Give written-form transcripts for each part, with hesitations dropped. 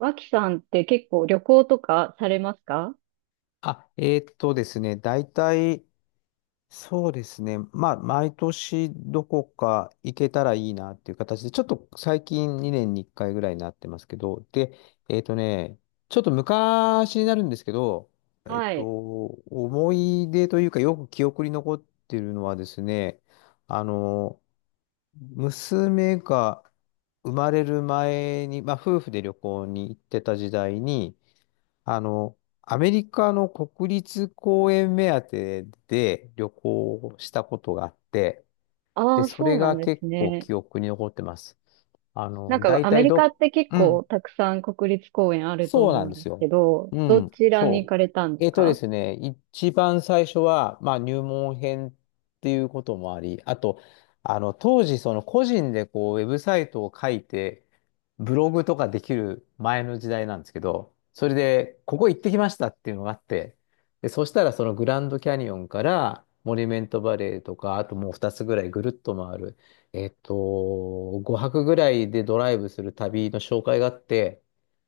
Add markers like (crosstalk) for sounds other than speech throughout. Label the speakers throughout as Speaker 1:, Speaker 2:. Speaker 1: 脇さんって結構旅行とかされますか？
Speaker 2: あ、ですね、大体、そうですね、まあ、毎年どこか行けたらいいなっていう形で、ちょっと最近2年に1回ぐらいになってますけど、で、えーっとね、ちょっと昔になるんですけど、
Speaker 1: はい。
Speaker 2: 思い出というか、よく記憶に残ってるのはですね、あの、娘が生まれる前に、まあ、夫婦で旅行に行ってた時代に、あの、アメリカの国立公園目当てで旅行をしたことがあって、で、
Speaker 1: ああ、
Speaker 2: そ
Speaker 1: そう
Speaker 2: れ
Speaker 1: なん
Speaker 2: が
Speaker 1: です
Speaker 2: 結構
Speaker 1: ね。
Speaker 2: 記憶に残ってます。あ
Speaker 1: なん
Speaker 2: の、
Speaker 1: か
Speaker 2: 大
Speaker 1: アメ
Speaker 2: 体
Speaker 1: リカ
Speaker 2: ど、
Speaker 1: って結
Speaker 2: う
Speaker 1: 構
Speaker 2: ん、
Speaker 1: たくさん国立公園あると
Speaker 2: そうな
Speaker 1: 思う
Speaker 2: ん
Speaker 1: ん
Speaker 2: で
Speaker 1: です
Speaker 2: す
Speaker 1: け
Speaker 2: よ。
Speaker 1: ど、
Speaker 2: う
Speaker 1: ど
Speaker 2: ん、
Speaker 1: ちらに行
Speaker 2: そ
Speaker 1: か
Speaker 2: う。
Speaker 1: れたんです
Speaker 2: えっとで
Speaker 1: か？
Speaker 2: すね、一番最初は、まあ、入門編っていうこともあり、あと、あの、当時、その個人でこう、ウェブサイトを書いて、ブログとかできる前の時代なんですけど、それで、ここ行ってきましたっていうのがあって、で、そしたらそのグランドキャニオンから、モニュメントバレーとか、あともう2つぐらいぐるっと回る、5泊ぐらいでドライブする旅の紹介があって、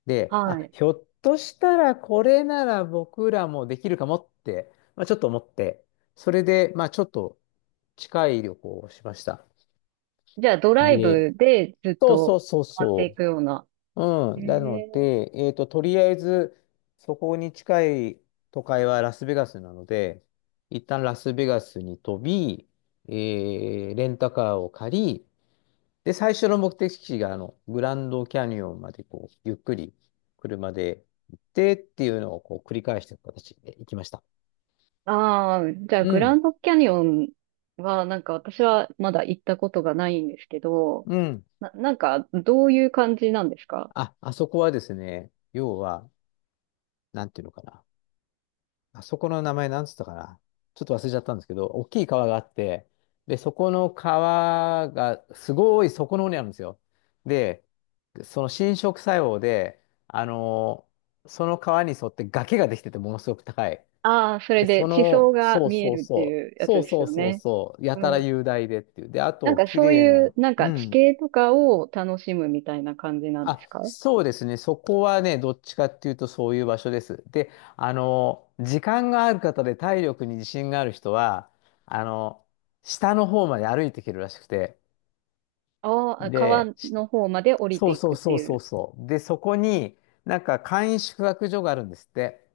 Speaker 2: で、
Speaker 1: は
Speaker 2: あ、
Speaker 1: い。
Speaker 2: ひょっとしたらこれなら僕らもできるかもって、まあ、ちょっと思って、それで、まあ、ちょっと近い旅行をしました。
Speaker 1: じゃあドライ
Speaker 2: で、
Speaker 1: ブでずっ
Speaker 2: そうそ
Speaker 1: と
Speaker 2: うそう
Speaker 1: 回ってい
Speaker 2: そ
Speaker 1: くような。
Speaker 2: う。う
Speaker 1: へ
Speaker 2: ん。なの
Speaker 1: え。
Speaker 2: で、とりあえず、そこに近い都会はラスベガスなので、一旦ラスベガスに飛び、レンタカーを借り、で、最初の目的地が、あの、グランドキャニオンまで、こう、ゆっくり車で行ってっていうのを、こう、繰り返していく形で行きました。
Speaker 1: ああ、じゃあ
Speaker 2: う
Speaker 1: グラ
Speaker 2: ん、
Speaker 1: ンドキャニオンはなんか私はまだ行ったことがないんですけど、
Speaker 2: うん。
Speaker 1: なんかどういう感じなんですか？
Speaker 2: あ、あそこはですね、要は、なんていうのかな。あそこの名前なんつったかな。ちょっと忘れちゃったんですけど、大きい川があって、で、そこの川が、すごいそこの方にあるんですよ。で、その侵食作用で、あのその川に沿って崖ができてて、ものすごく高い。
Speaker 1: ああー、それ
Speaker 2: で、そ
Speaker 1: で地層
Speaker 2: の、
Speaker 1: が
Speaker 2: そう
Speaker 1: 見え
Speaker 2: そう
Speaker 1: るって
Speaker 2: そ
Speaker 1: いう
Speaker 2: う、
Speaker 1: やつ
Speaker 2: そう
Speaker 1: です
Speaker 2: そう
Speaker 1: よ
Speaker 2: そう
Speaker 1: ね。
Speaker 2: そう、や
Speaker 1: う
Speaker 2: たら
Speaker 1: ん。
Speaker 2: 雄大でっていう。で、あ
Speaker 1: なん
Speaker 2: と、
Speaker 1: か
Speaker 2: 綺
Speaker 1: そう
Speaker 2: 麗な
Speaker 1: いう、
Speaker 2: の。
Speaker 1: なん
Speaker 2: う
Speaker 1: か地
Speaker 2: ん。
Speaker 1: 形とかを楽しむみたいな感じなんです
Speaker 2: あ、
Speaker 1: か？
Speaker 2: そうですね。そこはね、どっちかっていうとそういう場所です。で、あの、時間がある方で体力に自信がある人は、あの、下の方まで歩いていけるらしくて。
Speaker 1: ああー、
Speaker 2: で、
Speaker 1: 川
Speaker 2: し
Speaker 1: の方まで降り
Speaker 2: そ
Speaker 1: て
Speaker 2: う
Speaker 1: い
Speaker 2: そう
Speaker 1: くって
Speaker 2: そう
Speaker 1: い
Speaker 2: そう
Speaker 1: う。
Speaker 2: そう。で、そこになんか簡易宿泊所があるんですって。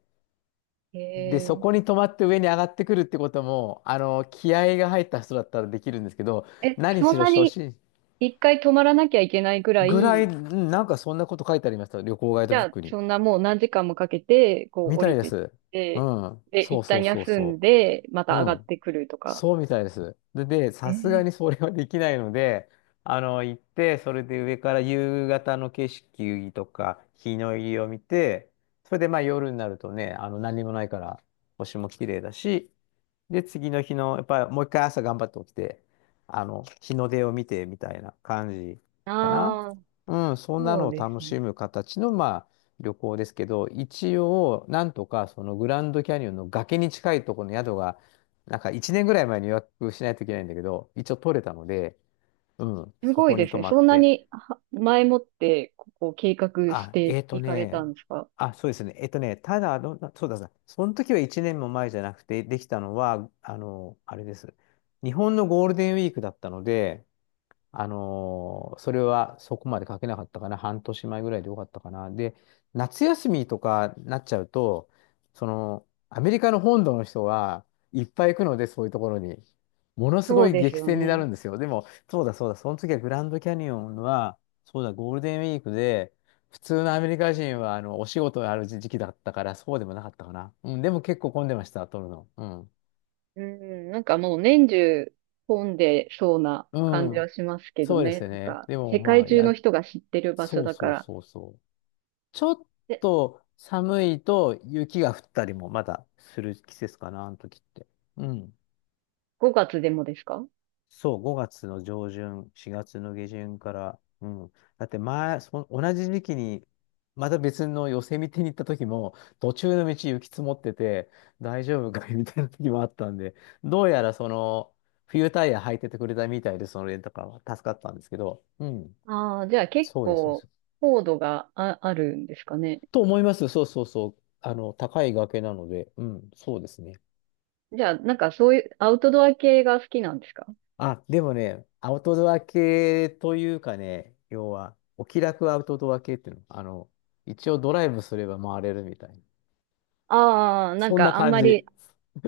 Speaker 1: へ
Speaker 2: で、そ
Speaker 1: え。
Speaker 2: こに止まって上に上がってくるってことも、あの、気合が入った人だったらできるんですけど、
Speaker 1: え、
Speaker 2: 何
Speaker 1: そ
Speaker 2: し
Speaker 1: ん
Speaker 2: ろ
Speaker 1: な
Speaker 2: 初
Speaker 1: に
Speaker 2: 心
Speaker 1: 一回止まらなきゃいけないぐら
Speaker 2: ぐらい、う
Speaker 1: い。
Speaker 2: んなんかそんなこと書いてありました。旅行ガイ
Speaker 1: じ
Speaker 2: ドブ
Speaker 1: ゃ
Speaker 2: ッ
Speaker 1: あ、
Speaker 2: クに。
Speaker 1: そんなもう何時間もかけて、こう
Speaker 2: み
Speaker 1: 降
Speaker 2: たい
Speaker 1: り
Speaker 2: で
Speaker 1: てっ
Speaker 2: す。う
Speaker 1: て、
Speaker 2: ん。
Speaker 1: で、
Speaker 2: そ
Speaker 1: 一
Speaker 2: うそ
Speaker 1: 旦
Speaker 2: うそう
Speaker 1: 休ん
Speaker 2: そ
Speaker 1: で、ま
Speaker 2: う。
Speaker 1: た
Speaker 2: う
Speaker 1: 上がっ
Speaker 2: ん。
Speaker 1: てくるとか。
Speaker 2: そうみたいです。で、さすが
Speaker 1: え
Speaker 2: に
Speaker 1: え。
Speaker 2: それはできないので、あの、行って、それで上から夕方の景色とか、日の入りを見て、それでまあ夜になるとね、あの、何もないから、星も綺麗だし、で、次の日の、やっぱりもう一回朝頑張って起きて、あの、日の出を見てみたいな感じかな。
Speaker 1: ああ、
Speaker 2: うん、そんな
Speaker 1: そう
Speaker 2: のを
Speaker 1: で
Speaker 2: 楽
Speaker 1: すね。
Speaker 2: しむ形の、まあ、旅行ですけど、一応、なんとか、そのグランドキャニオンの崖に近いところの宿が、なんか1年ぐらい前に予約しないといけないんだけど、一応取れたので、うん、
Speaker 1: す
Speaker 2: そ
Speaker 1: ごい
Speaker 2: こ
Speaker 1: で
Speaker 2: に
Speaker 1: す
Speaker 2: 泊
Speaker 1: ね。
Speaker 2: まっ
Speaker 1: そんな
Speaker 2: て。
Speaker 1: には前もって、こう計画し
Speaker 2: あ、
Speaker 1: ていかれたんですか？
Speaker 2: あ、そうですね。ただ、どんな、そうだそうだ、その時は1年も前じゃなくて、できたのは、あの、あれです。日本のゴールデンウィークだったので、それはそこまで書けなかったかな。半年前ぐらいでよかったかな。で、夏休みとかなっちゃうと、その、アメリカの本土の人はいっぱい行くので、そういうところに。ものす
Speaker 1: そ
Speaker 2: ご
Speaker 1: う
Speaker 2: い
Speaker 1: です
Speaker 2: 激
Speaker 1: よ
Speaker 2: 戦にな
Speaker 1: ね。
Speaker 2: るんですよ。でも、そうだそうだ、その時はグランドキャニオンは、そうだ、ゴールデンウィークで、普通のアメリカ人はあのお仕事がある時期だったから、そうでもなかったかな。うん、でも結構混んでました、撮るの。うん。
Speaker 1: うん、なんかもう年中混んでそうな
Speaker 2: う
Speaker 1: 感じは
Speaker 2: ん、
Speaker 1: しますけど
Speaker 2: そうで
Speaker 1: ね。
Speaker 2: す
Speaker 1: なん
Speaker 2: ね。
Speaker 1: か、
Speaker 2: でも
Speaker 1: 世
Speaker 2: ま
Speaker 1: 界
Speaker 2: あ、
Speaker 1: 中の
Speaker 2: や、
Speaker 1: 人が知ってる場所
Speaker 2: そう
Speaker 1: だか
Speaker 2: そう
Speaker 1: ら。
Speaker 2: そうそう。ちょっ
Speaker 1: で、
Speaker 2: と寒いと雪が降ったりもまだする季節かな、あの時って。うん。
Speaker 1: 5月でもですか？
Speaker 2: そう、5月の上旬、4月の下旬から、うん。だって前、そ同じ時期に、また別の寄せ見てに行った時も、途中の道雪積もってて、大丈夫かいみたいな時もあったんで、どうやらその、冬タイヤ履いててくれたみたいで、そのレンタカーは助かったんですけど、うん。
Speaker 1: ああ、じゃあ結
Speaker 2: そうです、そうで
Speaker 1: 構、
Speaker 2: す。
Speaker 1: 高度があるんですかね。
Speaker 2: と思います。そうそうそう。あの、高い崖なので、うん、そうですね。
Speaker 1: じゃあ、なんかそういう、アウトドア系が好きなんですか？
Speaker 2: あ、でもね、アウトドア系というかね、要は、お気楽アウトドア系っていうの、あの、一応ドライブすれば回れるみたいな。
Speaker 1: ああ、なん
Speaker 2: そんな
Speaker 1: かあん
Speaker 2: 感
Speaker 1: まり、
Speaker 2: じ。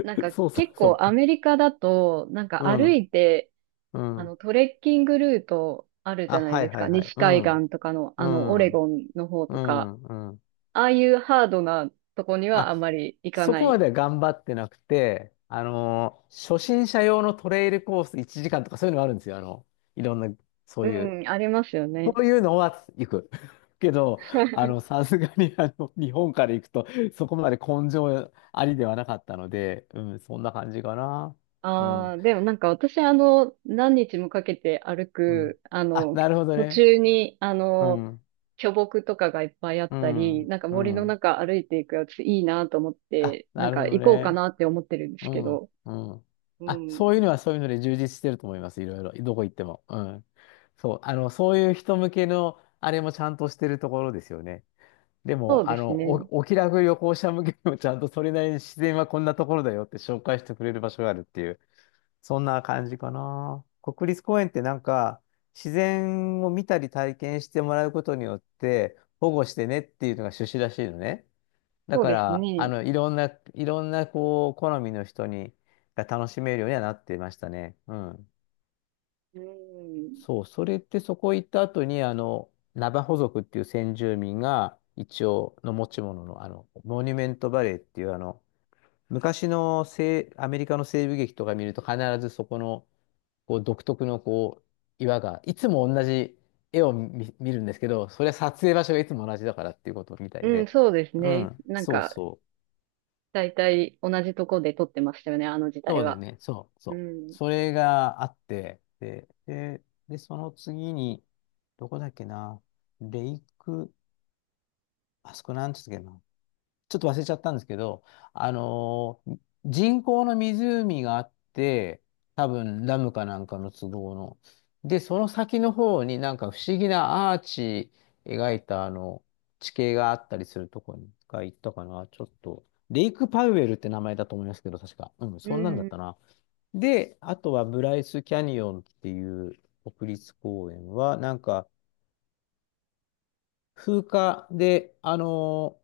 Speaker 1: なん か
Speaker 2: そうそう
Speaker 1: 結構
Speaker 2: そ
Speaker 1: アメリカだと、なん
Speaker 2: う。
Speaker 1: か
Speaker 2: う
Speaker 1: 歩
Speaker 2: ん、
Speaker 1: いて、
Speaker 2: う
Speaker 1: あ
Speaker 2: ん。
Speaker 1: の、トレッキングルートあるじ
Speaker 2: あ、
Speaker 1: ゃない
Speaker 2: はい
Speaker 1: です
Speaker 2: は
Speaker 1: か。
Speaker 2: いはい。
Speaker 1: 西
Speaker 2: う
Speaker 1: 海
Speaker 2: ん、
Speaker 1: 岸とかの、
Speaker 2: う
Speaker 1: あの、オレ
Speaker 2: ん、
Speaker 1: ゴンの方
Speaker 2: う
Speaker 1: とか、
Speaker 2: ん、うん。
Speaker 1: ああいうハードなとこには
Speaker 2: あ、
Speaker 1: あんまり行か
Speaker 2: そ
Speaker 1: な
Speaker 2: こま
Speaker 1: い。
Speaker 2: では頑張ってなくて、初心者用のトレイルコース1時間とかそういうのがあるんですよ。あの、いろんな、そういう。
Speaker 1: うん、ありますよ
Speaker 2: そ
Speaker 1: ね。
Speaker 2: ういうのは行く。(laughs) けど、あの、さすがに、あの、日本から行くと、そこまで根性ありではなかったので、うん、そんな感じかな。う
Speaker 1: あ
Speaker 2: ん。
Speaker 1: あ、でもなんか私あの、何日もかけて歩
Speaker 2: うん。
Speaker 1: く、あ
Speaker 2: あ、
Speaker 1: の、
Speaker 2: なるほど
Speaker 1: 途
Speaker 2: ね。
Speaker 1: 中にあ
Speaker 2: う
Speaker 1: の、
Speaker 2: ん。
Speaker 1: 巨木とかがいっぱいあっ
Speaker 2: う
Speaker 1: たり、
Speaker 2: ん。
Speaker 1: なんか
Speaker 2: う
Speaker 1: 森の
Speaker 2: ん。
Speaker 1: 中歩いていくやついいなと思っ
Speaker 2: あ、
Speaker 1: て、な
Speaker 2: な
Speaker 1: ん
Speaker 2: る
Speaker 1: か
Speaker 2: ほど
Speaker 1: 行こうか
Speaker 2: ね。
Speaker 1: なって思ってるんです
Speaker 2: う
Speaker 1: け
Speaker 2: ん。
Speaker 1: ど。
Speaker 2: うん。
Speaker 1: う
Speaker 2: あ、
Speaker 1: ん、
Speaker 2: そういうのはそういうので充実してると思います。いろいろ。どこ行っても。うん。そう。あの、そういう人向けの、あれもちゃんとしてるところですよね。で
Speaker 1: そ
Speaker 2: も、
Speaker 1: う
Speaker 2: あ
Speaker 1: です
Speaker 2: の、
Speaker 1: ね。
Speaker 2: お気楽旅行者向けにもちゃんとそれなりに自然はこんなところだよって (laughs) 紹介してくれる場所があるっていう、そんな感じかな。国立公園ってなんか、自然を見たり体験してもらうことによって、保護してねっていうのが趣旨らしいのね。だ
Speaker 1: そう
Speaker 2: か
Speaker 1: です
Speaker 2: ら、あ
Speaker 1: ね。
Speaker 2: の、いろんな、こう、好みの人に、が楽しめるようにはなってましたね。うん。
Speaker 1: うん、
Speaker 2: そう、それってそこ行った後に、あの、ナバホ族っていう先住民が、一応の持ち物の、あの、モニュメントバレーっていう、あの、昔の西、アメリカの西部劇とか見ると必ずそこの、こう、独特の、こう、岩が、いつも同じ絵を見るんですけど、それは撮影場所がいつも同じだからっていうことみたい
Speaker 1: うん、
Speaker 2: で、
Speaker 1: そうです
Speaker 2: う
Speaker 1: ね。
Speaker 2: ん、
Speaker 1: なん
Speaker 2: そう
Speaker 1: か、
Speaker 2: そう。
Speaker 1: だいたい同じとこで撮ってましたよね、あの時代
Speaker 2: そうだよ
Speaker 1: は。
Speaker 2: ね。そう、
Speaker 1: う
Speaker 2: そう。
Speaker 1: ん、
Speaker 2: それがあって、で、その次に、どこだっけな、レイク、あそこなんつったっけな、ちょっと忘れちゃったんですけど、あのー人工の湖があって、多分ダムかなんかの都合の。で、その先の方になんか不思議なアーチ描いたあの地形があったりするとこに一回行ったかな。ちょっと、レイクパウエルって名前だと思いますけど、確か。うん、
Speaker 1: う
Speaker 2: そんなんだっ
Speaker 1: ん、
Speaker 2: たな。で、あとはブライスキャニオンっていう国立公園は、なんか風化で、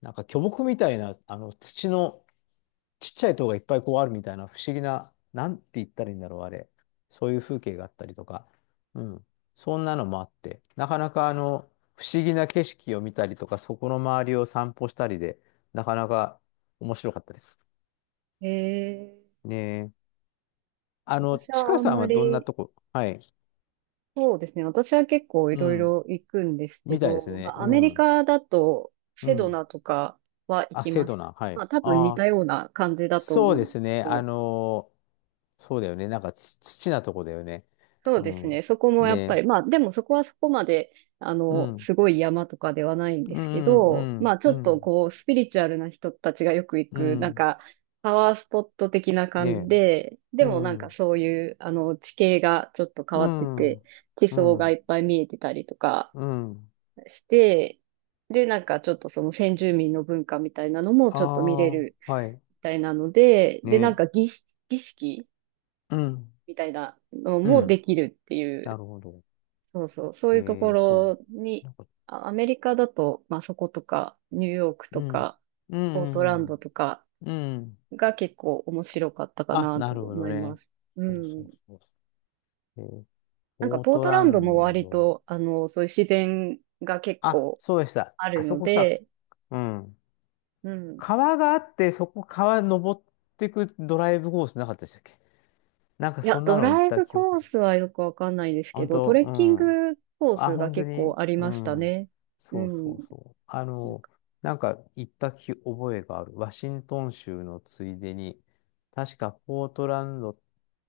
Speaker 2: なんか巨木みたいな、あの土のちっちゃい塔がいっぱいこうあるみたいな不思議な、なんて言ったらいいんだろう、あれ。そういう風景があったりとか、うん。そんなのもあって、なかなかあの、不思議な景色を見たりとか、そこの周りを散歩したりで、なかなか面白かったです。
Speaker 1: へえ、
Speaker 2: ねえ。あの、
Speaker 1: 私
Speaker 2: ち
Speaker 1: は
Speaker 2: か
Speaker 1: あん
Speaker 2: さん
Speaker 1: ま
Speaker 2: はどんな
Speaker 1: り、
Speaker 2: とこはい。
Speaker 1: そうですね。私は結構い
Speaker 2: う
Speaker 1: ろい
Speaker 2: ん。
Speaker 1: ろ行くんですけ
Speaker 2: みたいです
Speaker 1: ど、ま
Speaker 2: ね。
Speaker 1: あ、
Speaker 2: う
Speaker 1: アメリ
Speaker 2: ん。
Speaker 1: カだと
Speaker 2: う
Speaker 1: セド
Speaker 2: ん。
Speaker 1: ナとかは行
Speaker 2: あ、
Speaker 1: き
Speaker 2: 生
Speaker 1: ま
Speaker 2: 徒
Speaker 1: した。
Speaker 2: な。は
Speaker 1: ま
Speaker 2: い。
Speaker 1: あ多分似
Speaker 2: あ
Speaker 1: た
Speaker 2: あ、
Speaker 1: ような感じだと
Speaker 2: そう
Speaker 1: 思う
Speaker 2: で
Speaker 1: んです
Speaker 2: すね。
Speaker 1: けど、
Speaker 2: そうだよね。なんかち、土なとこだよね。
Speaker 1: そう
Speaker 2: う
Speaker 1: です
Speaker 2: ん。
Speaker 1: ね。そこもやっぱ
Speaker 2: ね。
Speaker 1: り、まあでもそこはそこまで、あ
Speaker 2: う
Speaker 1: の、
Speaker 2: ん。
Speaker 1: すごい山とかではないんで
Speaker 2: う
Speaker 1: すけ
Speaker 2: ん、う
Speaker 1: ど、まあ
Speaker 2: ん、
Speaker 1: ちょ
Speaker 2: う
Speaker 1: っと
Speaker 2: ん、
Speaker 1: こう、スピリチュアルな人たちがよく行
Speaker 2: う
Speaker 1: く、なん
Speaker 2: ん。
Speaker 1: か、パワースポット的な感じ
Speaker 2: ね。
Speaker 1: で、で
Speaker 2: う
Speaker 1: もなん
Speaker 2: ん、
Speaker 1: か
Speaker 2: う
Speaker 1: そういう、あの、地形がちょっと変わってて、
Speaker 2: ん、
Speaker 1: 地
Speaker 2: う
Speaker 1: 層がい
Speaker 2: ん、
Speaker 1: っぱい見えてたりとか、
Speaker 2: うん。
Speaker 1: して、で、なんかちょっとその先住民の文化みたいなのもちょっと見れ
Speaker 2: あ
Speaker 1: る
Speaker 2: あ、はい。
Speaker 1: みたいなので、で、なん
Speaker 2: ね。
Speaker 1: か儀式
Speaker 2: うん、
Speaker 1: みたいなの
Speaker 2: う
Speaker 1: も
Speaker 2: ん。
Speaker 1: できるってい
Speaker 2: な
Speaker 1: う、
Speaker 2: るほど。
Speaker 1: そうそう、そう
Speaker 2: え
Speaker 1: いうとこ
Speaker 2: そ
Speaker 1: ろ
Speaker 2: う。
Speaker 1: に、
Speaker 2: なんか、
Speaker 1: アメリカだと、まあそことか、ニューヨーク
Speaker 2: う
Speaker 1: と
Speaker 2: ん、
Speaker 1: か、
Speaker 2: う
Speaker 1: ポートラン
Speaker 2: ん、う
Speaker 1: ド
Speaker 2: ん。
Speaker 1: とか
Speaker 2: うん
Speaker 1: が結構面白かったか
Speaker 2: あ、
Speaker 1: な
Speaker 2: な
Speaker 1: と
Speaker 2: るほ
Speaker 1: 思
Speaker 2: ど
Speaker 1: いま
Speaker 2: ね。
Speaker 1: す。う
Speaker 2: そうそ
Speaker 1: ん。
Speaker 2: うそうそう。
Speaker 1: なんか
Speaker 2: ポー
Speaker 1: ポー
Speaker 2: ト
Speaker 1: トラ
Speaker 2: ラ
Speaker 1: ンドも
Speaker 2: ン
Speaker 1: 割
Speaker 2: ド。
Speaker 1: と、あの、そういう自然が結
Speaker 2: あ、
Speaker 1: 構
Speaker 2: そうでした。
Speaker 1: ある
Speaker 2: あそ
Speaker 1: の
Speaker 2: こさ、
Speaker 1: で、
Speaker 2: うん。
Speaker 1: うん。
Speaker 2: 川があって、そこ川登ってくドライブコースなかったでしたっけ？なんか
Speaker 1: い
Speaker 2: そ
Speaker 1: や、
Speaker 2: んな
Speaker 1: ド
Speaker 2: の行っ
Speaker 1: ライ
Speaker 2: た
Speaker 1: ブ
Speaker 2: 記
Speaker 1: コ
Speaker 2: 憶。
Speaker 1: ースはよくわかんないです
Speaker 2: あ
Speaker 1: け
Speaker 2: 本
Speaker 1: ど、ト
Speaker 2: 当、
Speaker 1: レ
Speaker 2: う
Speaker 1: ッキン
Speaker 2: ん。
Speaker 1: グコー
Speaker 2: あ、
Speaker 1: スが
Speaker 2: 本当
Speaker 1: 結構
Speaker 2: に
Speaker 1: あり
Speaker 2: う
Speaker 1: ました
Speaker 2: ん。
Speaker 1: ね。う
Speaker 2: そうそ
Speaker 1: ん。
Speaker 2: うそう。あの、なんか行った記覚えがある。ワシントン州のついでに、確かポートランドっ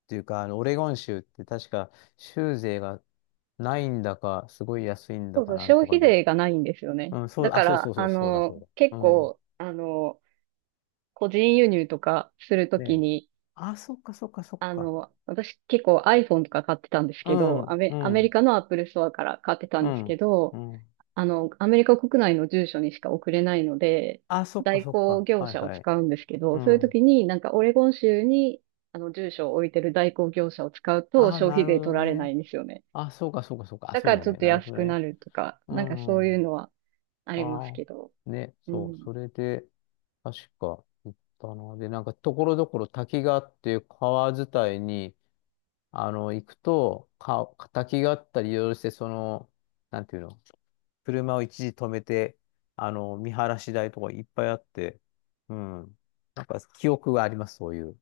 Speaker 2: ていうか、あの、オレゴン州って確か州税がないんだか、すごい安いん
Speaker 1: そ
Speaker 2: だ
Speaker 1: うそ
Speaker 2: か
Speaker 1: う、
Speaker 2: なん
Speaker 1: 消
Speaker 2: とか
Speaker 1: 費
Speaker 2: で。
Speaker 1: 税がないんですよね。
Speaker 2: うん、そう、
Speaker 1: だ
Speaker 2: あ、
Speaker 1: か
Speaker 2: そうそ
Speaker 1: ら、
Speaker 2: うそ
Speaker 1: あ
Speaker 2: う、そうだ、そう
Speaker 1: の、
Speaker 2: だ。
Speaker 1: 結
Speaker 2: うん。
Speaker 1: 構、あの、個人輸入とかすると
Speaker 2: ね
Speaker 1: き
Speaker 2: え。
Speaker 1: に、
Speaker 2: あ、そっか、そっか、そっ
Speaker 1: あ
Speaker 2: か。
Speaker 1: の、私結構 iPhone とか買ってたんです
Speaker 2: う
Speaker 1: けど、ア
Speaker 2: ん、
Speaker 1: メ、
Speaker 2: う
Speaker 1: アメリ
Speaker 2: ん、
Speaker 1: カの Apple Store から買ってた
Speaker 2: う
Speaker 1: んですけ
Speaker 2: ん、
Speaker 1: ど、
Speaker 2: うん。
Speaker 1: あの、アメリカ国内の住所にしか送れないので、
Speaker 2: あ、そっか、
Speaker 1: 代
Speaker 2: そっ
Speaker 1: 行
Speaker 2: か。
Speaker 1: 業
Speaker 2: はい、
Speaker 1: 者を
Speaker 2: はい。
Speaker 1: 使うんですけ
Speaker 2: う
Speaker 1: ど、そういう
Speaker 2: ん。
Speaker 1: 時になんかオレゴン州にあの住所を置いてる代行業者を使うと
Speaker 2: あ、
Speaker 1: 消
Speaker 2: な
Speaker 1: 費
Speaker 2: る
Speaker 1: 税
Speaker 2: ほど
Speaker 1: 取られな
Speaker 2: ね。
Speaker 1: いんですよね。
Speaker 2: あ、そうか、そうか、そうか。あ、
Speaker 1: だ
Speaker 2: そう
Speaker 1: から
Speaker 2: だ
Speaker 1: ちょ
Speaker 2: ね。
Speaker 1: っと
Speaker 2: なるほ
Speaker 1: 安
Speaker 2: ど
Speaker 1: くな
Speaker 2: ね。
Speaker 1: るとか、
Speaker 2: う
Speaker 1: なんかそういう
Speaker 2: ん。
Speaker 1: のはあります
Speaker 2: あ
Speaker 1: けど。
Speaker 2: あ、ね、
Speaker 1: う
Speaker 2: そう。
Speaker 1: ん。
Speaker 2: それで、確か、行ったな。で、なんか、ところどころ滝があって、川伝いに、あの、行くと、か、敵があったりいろいろして、その、なんていうの、車を一時止めて、あの、見晴らし台とかいっぱいあって、うん。なんか記憶があります、そういう。